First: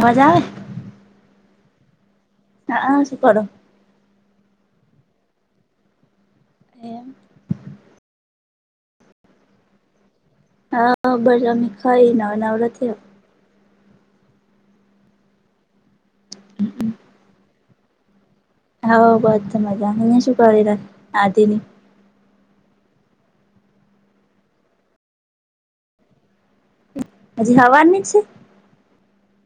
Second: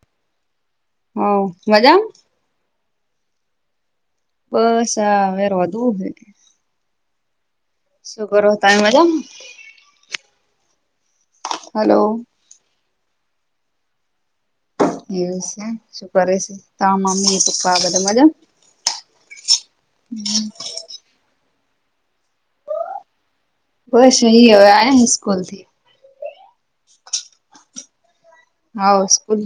મજા આવે? હા મજા હા શુંખડો બસ હા હવે રોડુ હે એમ. શું કરો તમે મજામા? હા બરામી ખાઈ નવા નવરથી એવું છે, શું કરે છે? તા મમ્મી પપ્પા બધા મજામા? હ બધા મજા [unintelligible] શું કરેલા આધેની બસ અહી હવે આયા સ્કૂલ થી હજી હવાની છે. હ સ્કૂલ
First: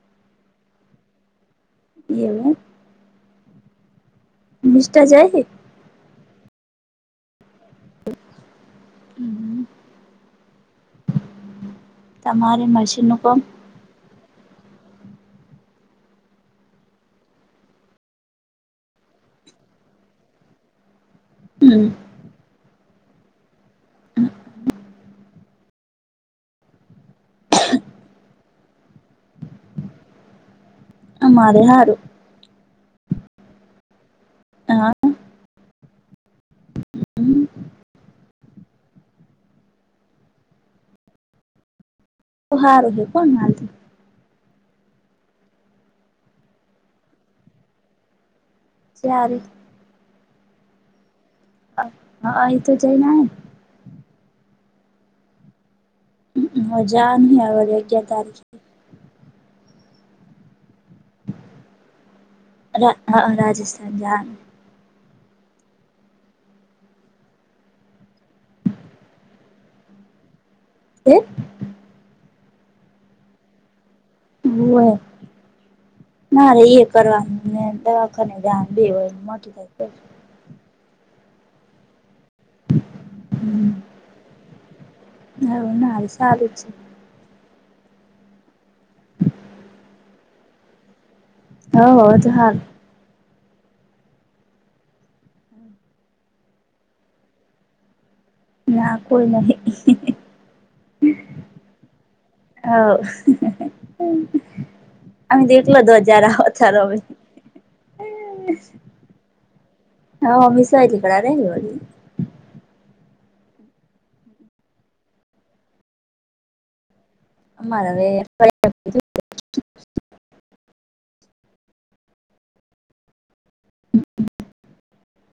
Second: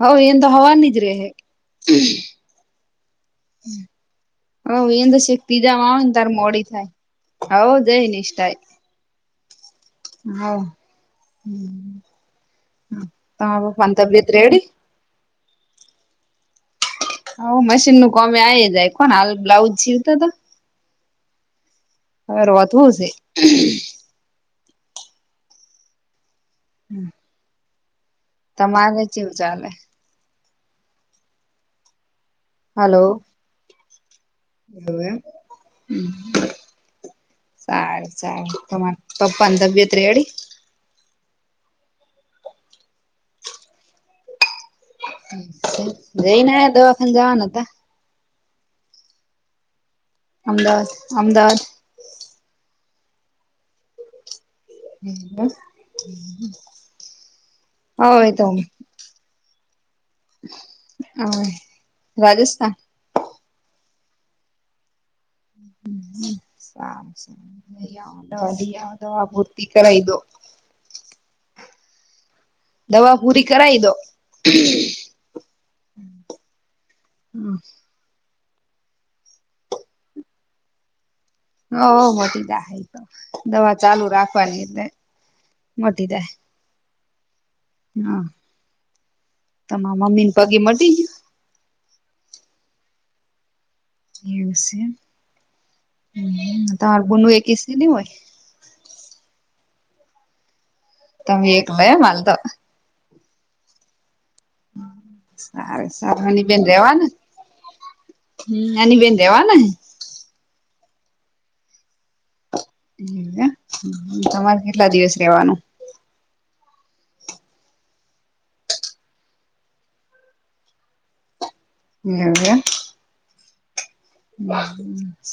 હ એન તો હવાની જ રેહે ઈએવુ. હ એંદર જાય છેક છે તીજામાં આવે ને તાર મોડી થાય. [inaudible] તમારે મશીનનું પણ તબીયત રેડી હ મશીનનું કોમે આવી જાય કોણ હાલ બ્લાઉજ જીવતાતો હમ. હવેર વાત હું છે? [inaudible] હમ. તમારે જેવું ચાલે અમારે હારું હલો હા સારું સારું તમારે પપ્પા તબિયત રડી તો હારૂ કોઈ વાંધો જઈને દવાખા જવાના હતા સારી અમદાવાદ અમદાવાદ હા એ તો જઈ ના. હમ. હ હજામ્યા બલે ક્યા તારીખ હ, રાજસ્થાન. હા રાજસ્થાન જાન [unintelligible] વા દ દવા પૂરતી કરાવ દો કે. દવા પૂરી કરાઈ દો. હો, ના ર એ કરવાનું દવાખને. બે હોય મોટી થાય છે. હ. ટી દ તો હમ દવા ચાલુ રાખવાની એટલે, હવ ના મોટી દાય. સારું છે હા તમા મમ્મીને પગે મટી ગયા? હ હો જ હાલ. એવુ છે, તમાર બુ એક છે ન હોય? ના કોઈ નહી. તમે એકલો એ માલ તો. અ સારું દલો સારું દજાર હની બેન આવથવે રેવાના [unintelligible] હમ એની બેન દેવા ને. થીક રી [unintelligible] તમારે કેટલા દિવસ રેવાનું? અમારે [unintelligible] એવું એમ. હ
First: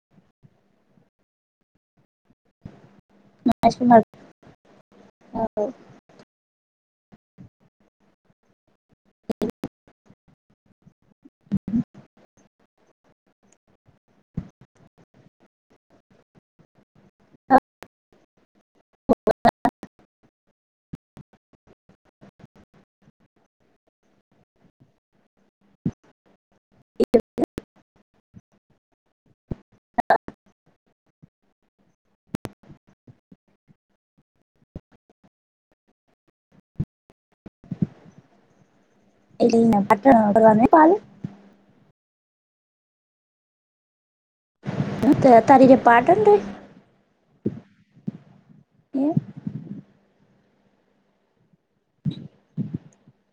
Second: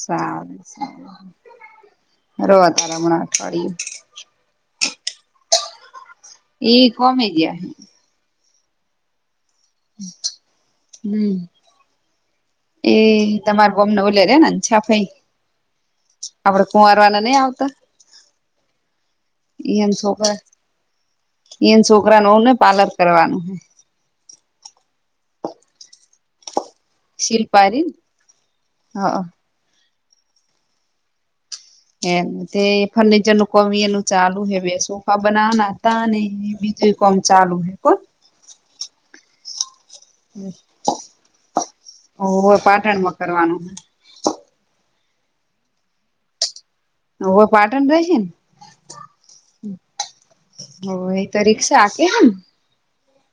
સારું સારું રોજ. તારા મના અઠવાડિયયો. ઓ. એ કોમ હ ગયા. હ. [inaudible] હમ. એ તમાર બમને ઓલે રે ને છા ભાઈ. આપડે કુંવારવાને નહ આવતા, એમ છો કર એ છોકરા ન હોવું ને પાર્લર કરવાનું. સીલપારી, હા. એ તે ફર્નિચર નું કમી એનું ચાલુ હવે સોફા બનાવના તા ને લ કોમ ચાલુ હે કોન. એલેને પટણ અ પા ઓ હોય પાટણમાં કરવાનું. હ તે તારીકે પાટન રેય? હવે પાટણ રશે એ ને? રરીક્ષા આપે હમ.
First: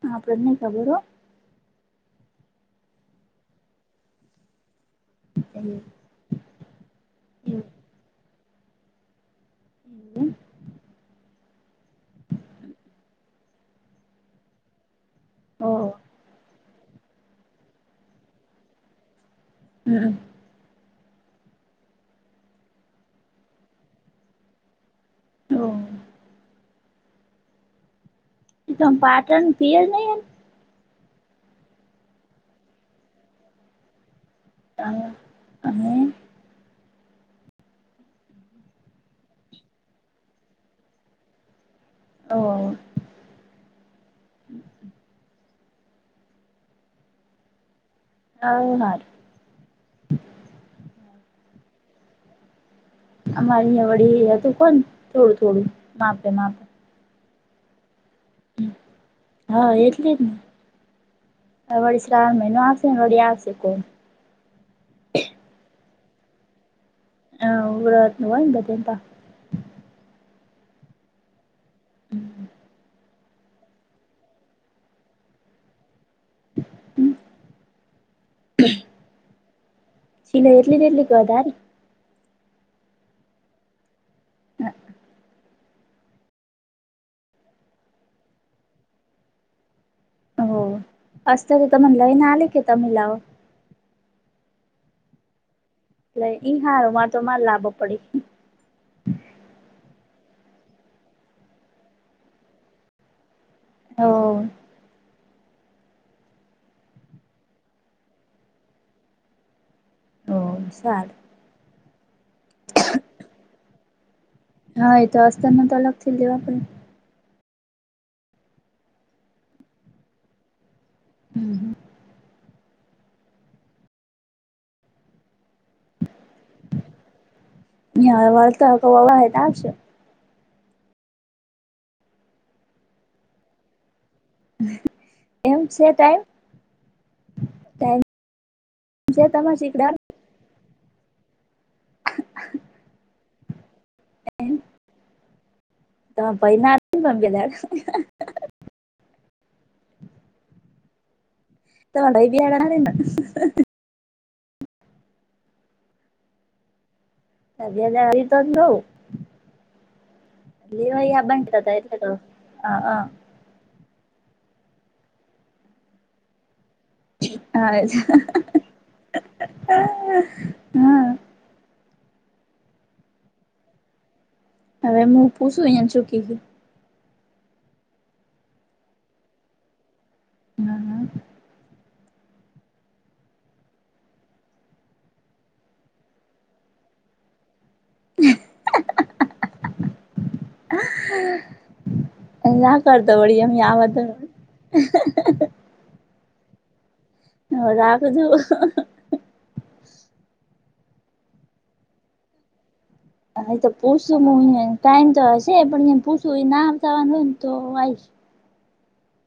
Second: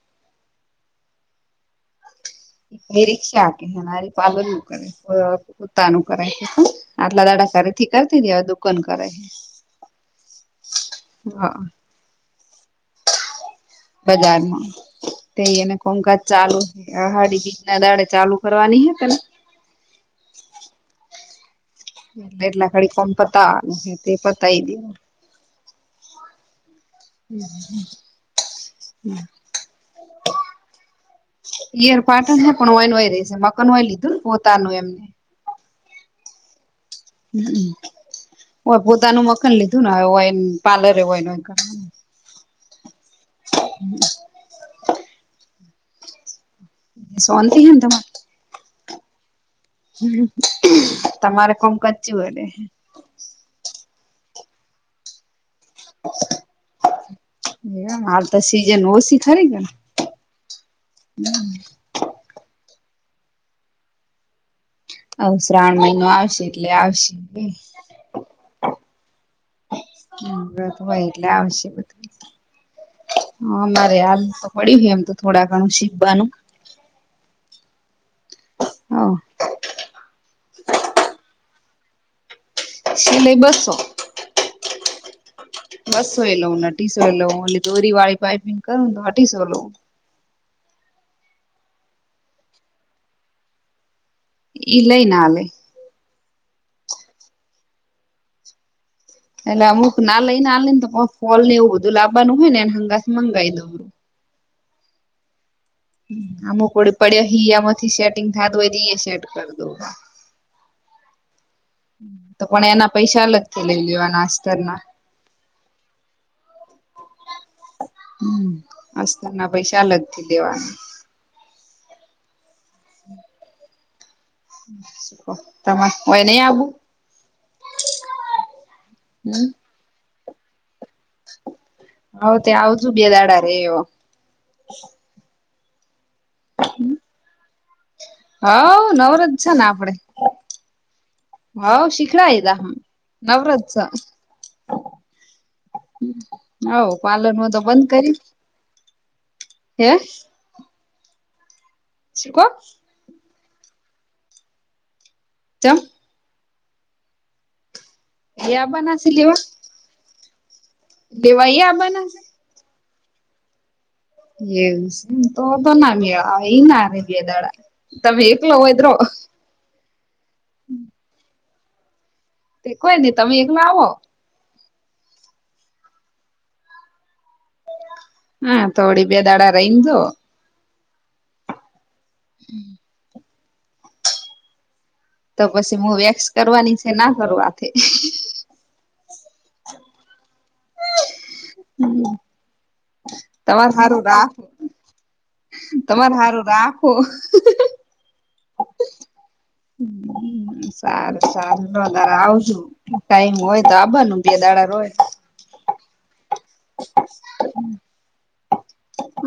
હા પ્રજમ કબરો રિક્ક્ષા કે હેનારી પલરું કરે. પતાનું કરે છે, આટલા દાડાકારથી કરતી દેવાવે દુકાન કરે છે. હમ. હા. બજારમાં, હો તેઈને ઓહ કોમકાજ ચાલુ. આહાડી બીજ ના દાડે ચાલુ કરવાની હે તને. હમ. એટલે એટલા ઘડી કોણ પતાવાનું છે તે પતાય દે. ઓ. હમ [unintelligible] [unintelligible] તોમ પાટણ પીય જ નહી એમ યાર પાટણ છે પણ ઓયન વાય રહી છે મકાન વાય લીધું ને પો [unintelligible] અને હ હોય પોતાનું મખાન લીધું ને હોય [unintelligible] ઓહ હવ સોનતી હદમાં હ [inaudible] હ [inaudible] તમારે કોમ કચ્યું હોય ને [inaudible] અમારી અં વળી હતું કોણ થોડું થોડું માપે માપે એ [inaudible] મા હં હા એટલી જ ને આ વળી શ્રાવણ મહિનો. [inaudible] એનોડી આસેકો હવ શ્રાવણ મહિનો આવશે એટલે આવશે હા ઉરા નવા એ બતતા [unintelligible] આવશ્ય હમ! હમારે હાલ તો પડી્યુંય એમ તો થોડા ઘણું શીખવાનું. [inaudible] હ ચિન એરલીને એરલીિકવા દ ર [unintelligible] સિલે [unintelligible] બસો. બસો એ લઉને અઢીસો લ દોરી વાળી પાપિંગ કરું તો અઢીસો લઉ. હ અસ્ત તો તો મલાય ના લ કેતા મિલાવ. એ લઈ નાલે એ લ ઈ હાર માર તો મારે લાભો પડી એને અમુક ના લઈ ને આને તો ફોલ ને એવું બધું લાવવાનું હોય ને એને હંગાસ મંગાવી દઉ. હ આમુકડી પડ્યો હીયામાંથી સેટિંગ થા દો હોય સેટ કરી દઉ સાાર તો પણ એના પૈસા અલગથી લઈ લેવાના [inaudible] અસ્તરના હા એ તો આસ્તર ન તો અલગથી લેવા પડે [unintelligible] હં અસ્તર ના પૈસા અલગથી દેવાના. હમ હ [unintelligible] [unintelligible] તમા [unintelligible] વાર્તા વાવા [unintelligible] [unintelligible] ના છે હવે ત આવજું બે દાડા રે એમ છે ટાઈપ હમ થેક હવ નવરત છે ને આપડે [unintelligible] હવ શીખડા [unintelligible] હહં નવરાત છ. તમે ભાઈ ના હવ પાલન તમારા હોતો બંધ કરી હે! શું કો તમે [unintelligible] ચમ! તબિયત આવી તો નવ યાબનાસીલેવા લીવાૈયા બન્ટ્ર હતા એટલેતો અ અ [unintelligible] તો બ ના મેળ આ એના ગેદાડા હા તમે એકલો હોઇડ્રો ઈ હા તે કોઈ નહી તમે એકલા આવો હવે હું પું છું અહીંયા ચૂકી ગયુ હા થોડી બે દાડા રહીને જો હમ્મ તો પછી હું વેક્સ કરવાની છે ના કરવા [unintelligible] [unintelligible] કર દોડી અહીં તમારે આવતો હારું રાખો હવે [unintelligible] તમારે હારું રાખો હ રાખજું સારુ સારું ન તાર આવજું હા તો પૂછું મે ઇને રોય ટાઈમ તો હશે પણ મે પૂછું ના આમ તો વાંધ તો આઈ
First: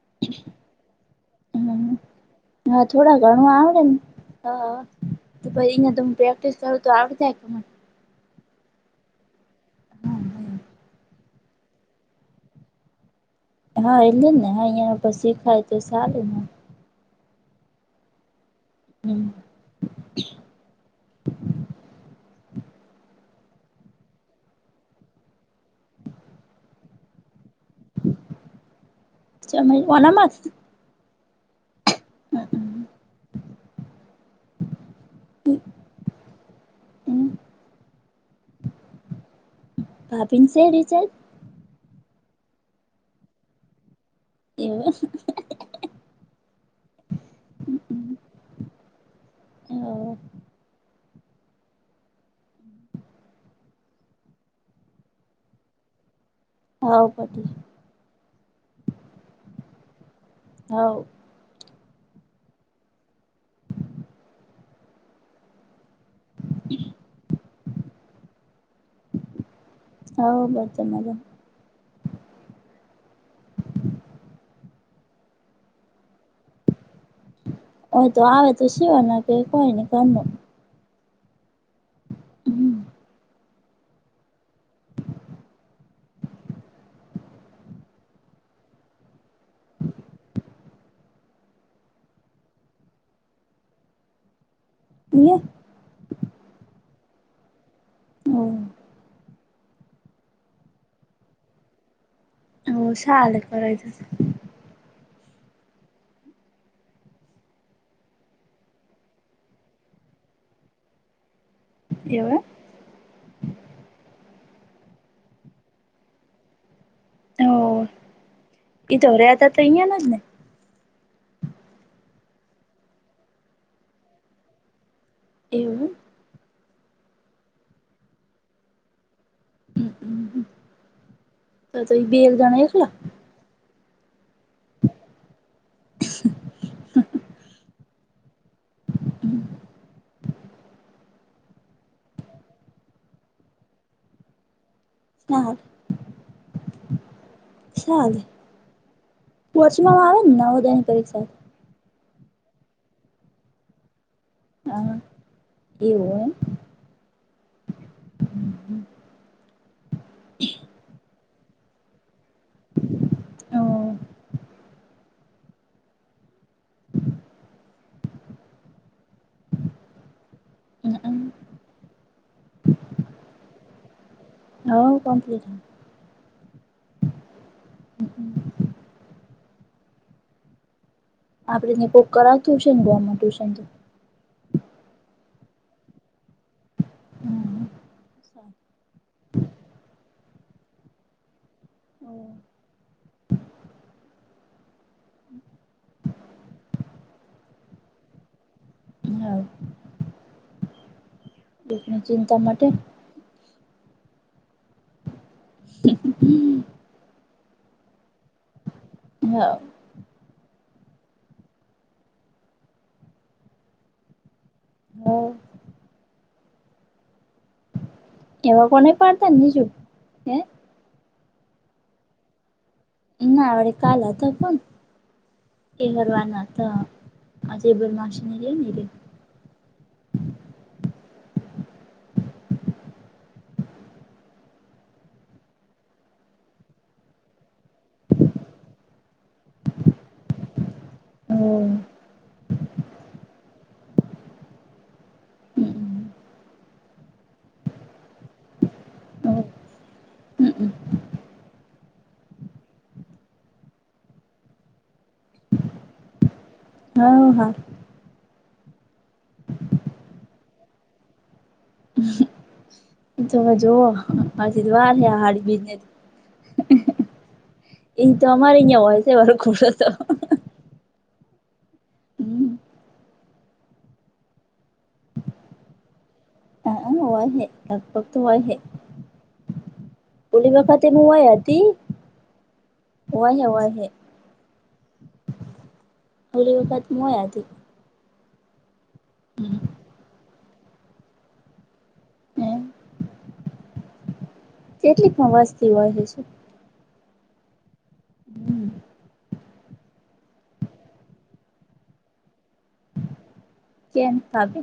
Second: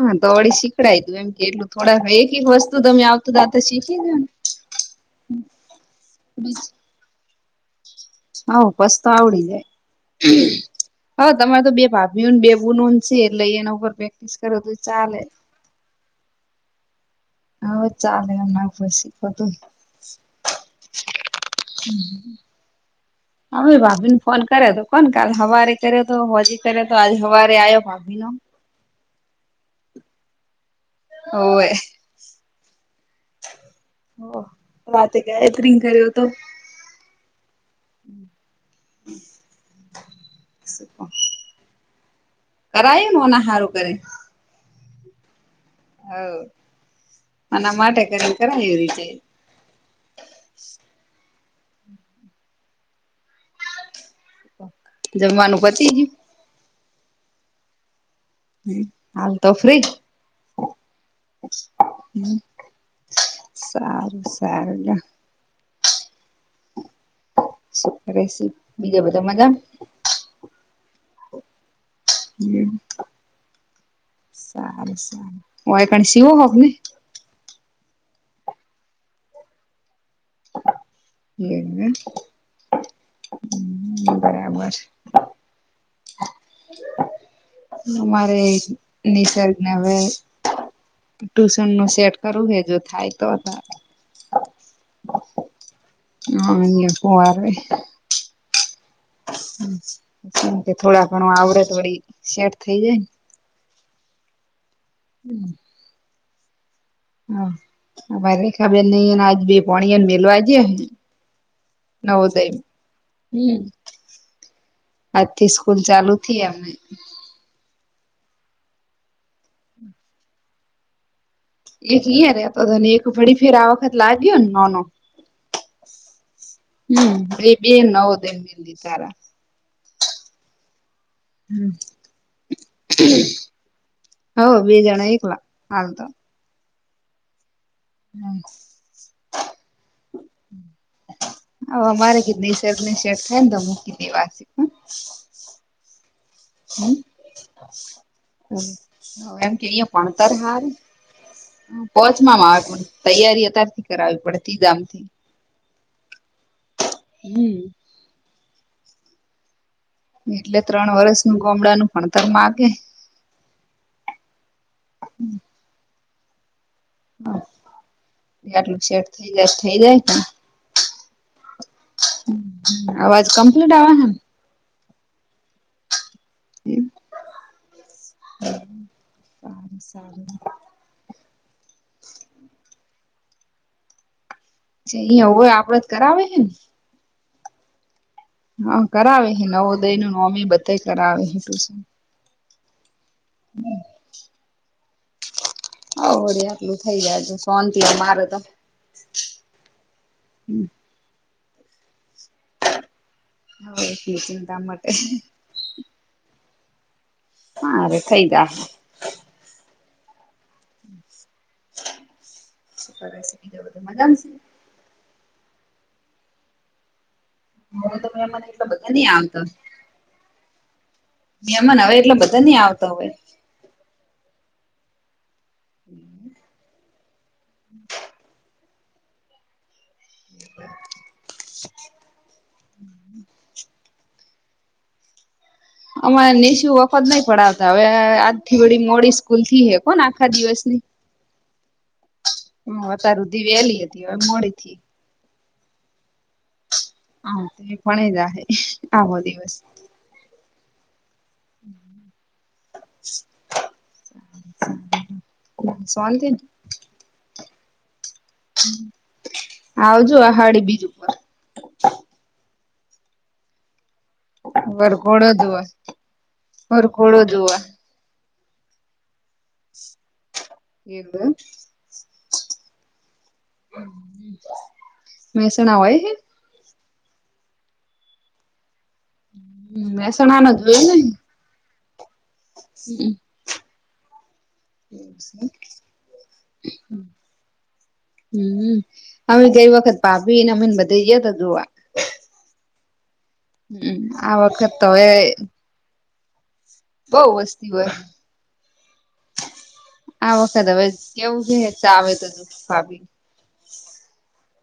હા તોળી શીખડાય તું એમ કે એટલું થોડા એક વસ્તુ હા તમે થોડા આવતું તો ઘણું તો આવડે શીખી ગ ને હા પછ અં ત પ્રેક્ટિસ કરું તો આવ જાય મને હ પછી તો આવડી જાય, મને હ તમારે તો બે ભાભીઓને બે બુનો પછી એટલે એના ઉપર હા એટલે પ્રેક્ટિસ જ ને કરો હા તો અહિયાં પર ચાલે શીખાય તો સારું હવ ચાલે એમા પછી કતું [inaudible] [inaudible] હાવે ભાભી ને ફોન કર્યો તો કોણ કાલ હવારે કર્યો તો, હોજી કર્યો તો આજ હવારે આવ્યો ભાભી નો [unintelligible] આનમાજ હોવે હો વાત કેતેરિન કર્યો તો પાપીન છેે રિચાર્જ કરાયમ ઓના સારું કરે એવું [unintelligible] હો મના માટે કરી કરાય રીચે [inaudible] જમવાનું પતિ ગયુ? હા પતી ગયું. હમ હાલ તો ફ્રી જ હોવ હમ્મ સારું સાર [unintelligible] [inaudible] બીજા બધા મજા હવ બધે મજામાં હમ્મ સારું સારું વાયકણ શીવો હોક ને હોય તો આવે તો સિવાના કે કોઈ નઈ ઘનું એમને હમ્મ હમ્મ બરાબર અમારે નિસર્ગને હવે ટ્યુશન નું સેટ કરવું હે જો થાય તો. [unintelligible] હા હમણે પોવાર હોય. હમ્મ. કે થોડા ઘણું આવડેત વળી સેટ થઈ હા જાય સાલેે કરરા છે. હમ્મ. હા ભાઈ રેખાબેનને આજ ભોણિયાને મેલવા ગ્યો. નવ એવું જાય. હમ્મ. આજથી સ્કૂલ ચાલુ થી અમે. હા એ તો રહ્યા હતા તો અહીંયાના જ ને. એક અહીંયા રેતોતોને એક વળી ફેર આ વખત લાગ્યો ને નાનો. એવું એમ. હમ્મ, એ બે નવ દેન સારા. હમ્મ હમ્મ, હમ તો તો ઈ બેેવ જણા એકલા? હો બે જણા એકલા હાલ તો. હમ્મ. હમ્મ. અમારે કીધલી શર્ની સેટ થાય ને તો મુંકી દેવા સે. [unintelligible] ચાલે [inaudible] હ એમ કે અહીયા વચમાં આવે ભણતર ને હારુ? નવોદયની પરીક્ષા પહોચવામાં આવે તૈયારી અત્યારથી કરાવવી પડે તે હા ગામથી. એવું હોય એમ. હમ્મ. હમ્મ. એટલે ત્રણ વરસનું ગમડાનું પણ તો માગે. હા એ આટલું સેટ થઈ જાય થઈ જાય છે. એમ અવાજ કમ્પ્લીટ આવે હે ને? હા કમ્પ્લીટ. હમ્મ, સારુ સારુ. શંબવ શાંત હો. અહીયા હોય આપડેજ કરાવે હેને. હમ્મ. હા કરાવે નવોદયનું નોમી બધે કરાવે હે ટુશન. હમ્મ. હમ્મ. હમ્મ. હવે આટલું થઈ જાય એટલે સોંતિ મારે તો. હા હમ્મ. એકની ચિંતા માટે. હા એટલી ચિંતા માટે. હારે થઈ જાહે. હા શું કીધ બીજા બધું મજામાં શે? હા. હવે તો એમાંને એવા એટલા કોને બધા નહિ પાડતા આવતા. નીજું હે નિયમન હવે એટલે બધા નહી આવ. ના વડે કાલ હતા પણ એ કરવાના હતા. આજે બાર માશનેરી એટલે. [unintelligible] અમારે નિશુ વખત નહી પડાવતા હવે આજથી બડી મોડી સ્કૂલથી હે કોને આખા દિવસની હું હમ અતાર હુધી વેલી હતી હવે મોડી થી હા તે પણ જ આવો દિવસ [unintelligible] સવાલથી હા હા આવજો આહાડી બીજું ઉપર તો હજુ હ વાર હ વરઘોડો હારી જોવા બિજનેસ વરઘોડો જોવા તો અમારે અહિયાં હોય છે, વારો ખોડો તો એવું હમ મહેસાણા હોય હ વા હ લગભગ તો વા હ મહેસાણા નો ઓલી જોયો વખતે ને મુવાઈ હતી [inaudible] હમ ઓલી વખત હું હોય હતી હમ અમે ગઈ વખત પાપીને અમેને બધા જયા તો જોવા હમ આ વખત કેટલીકમાં વસ્તી હોહે છે. બવ વસ્તી હોય. [inaudible] આ વખત હવે કેવું છે, ચાવ તો દ આપી કેમ ખબે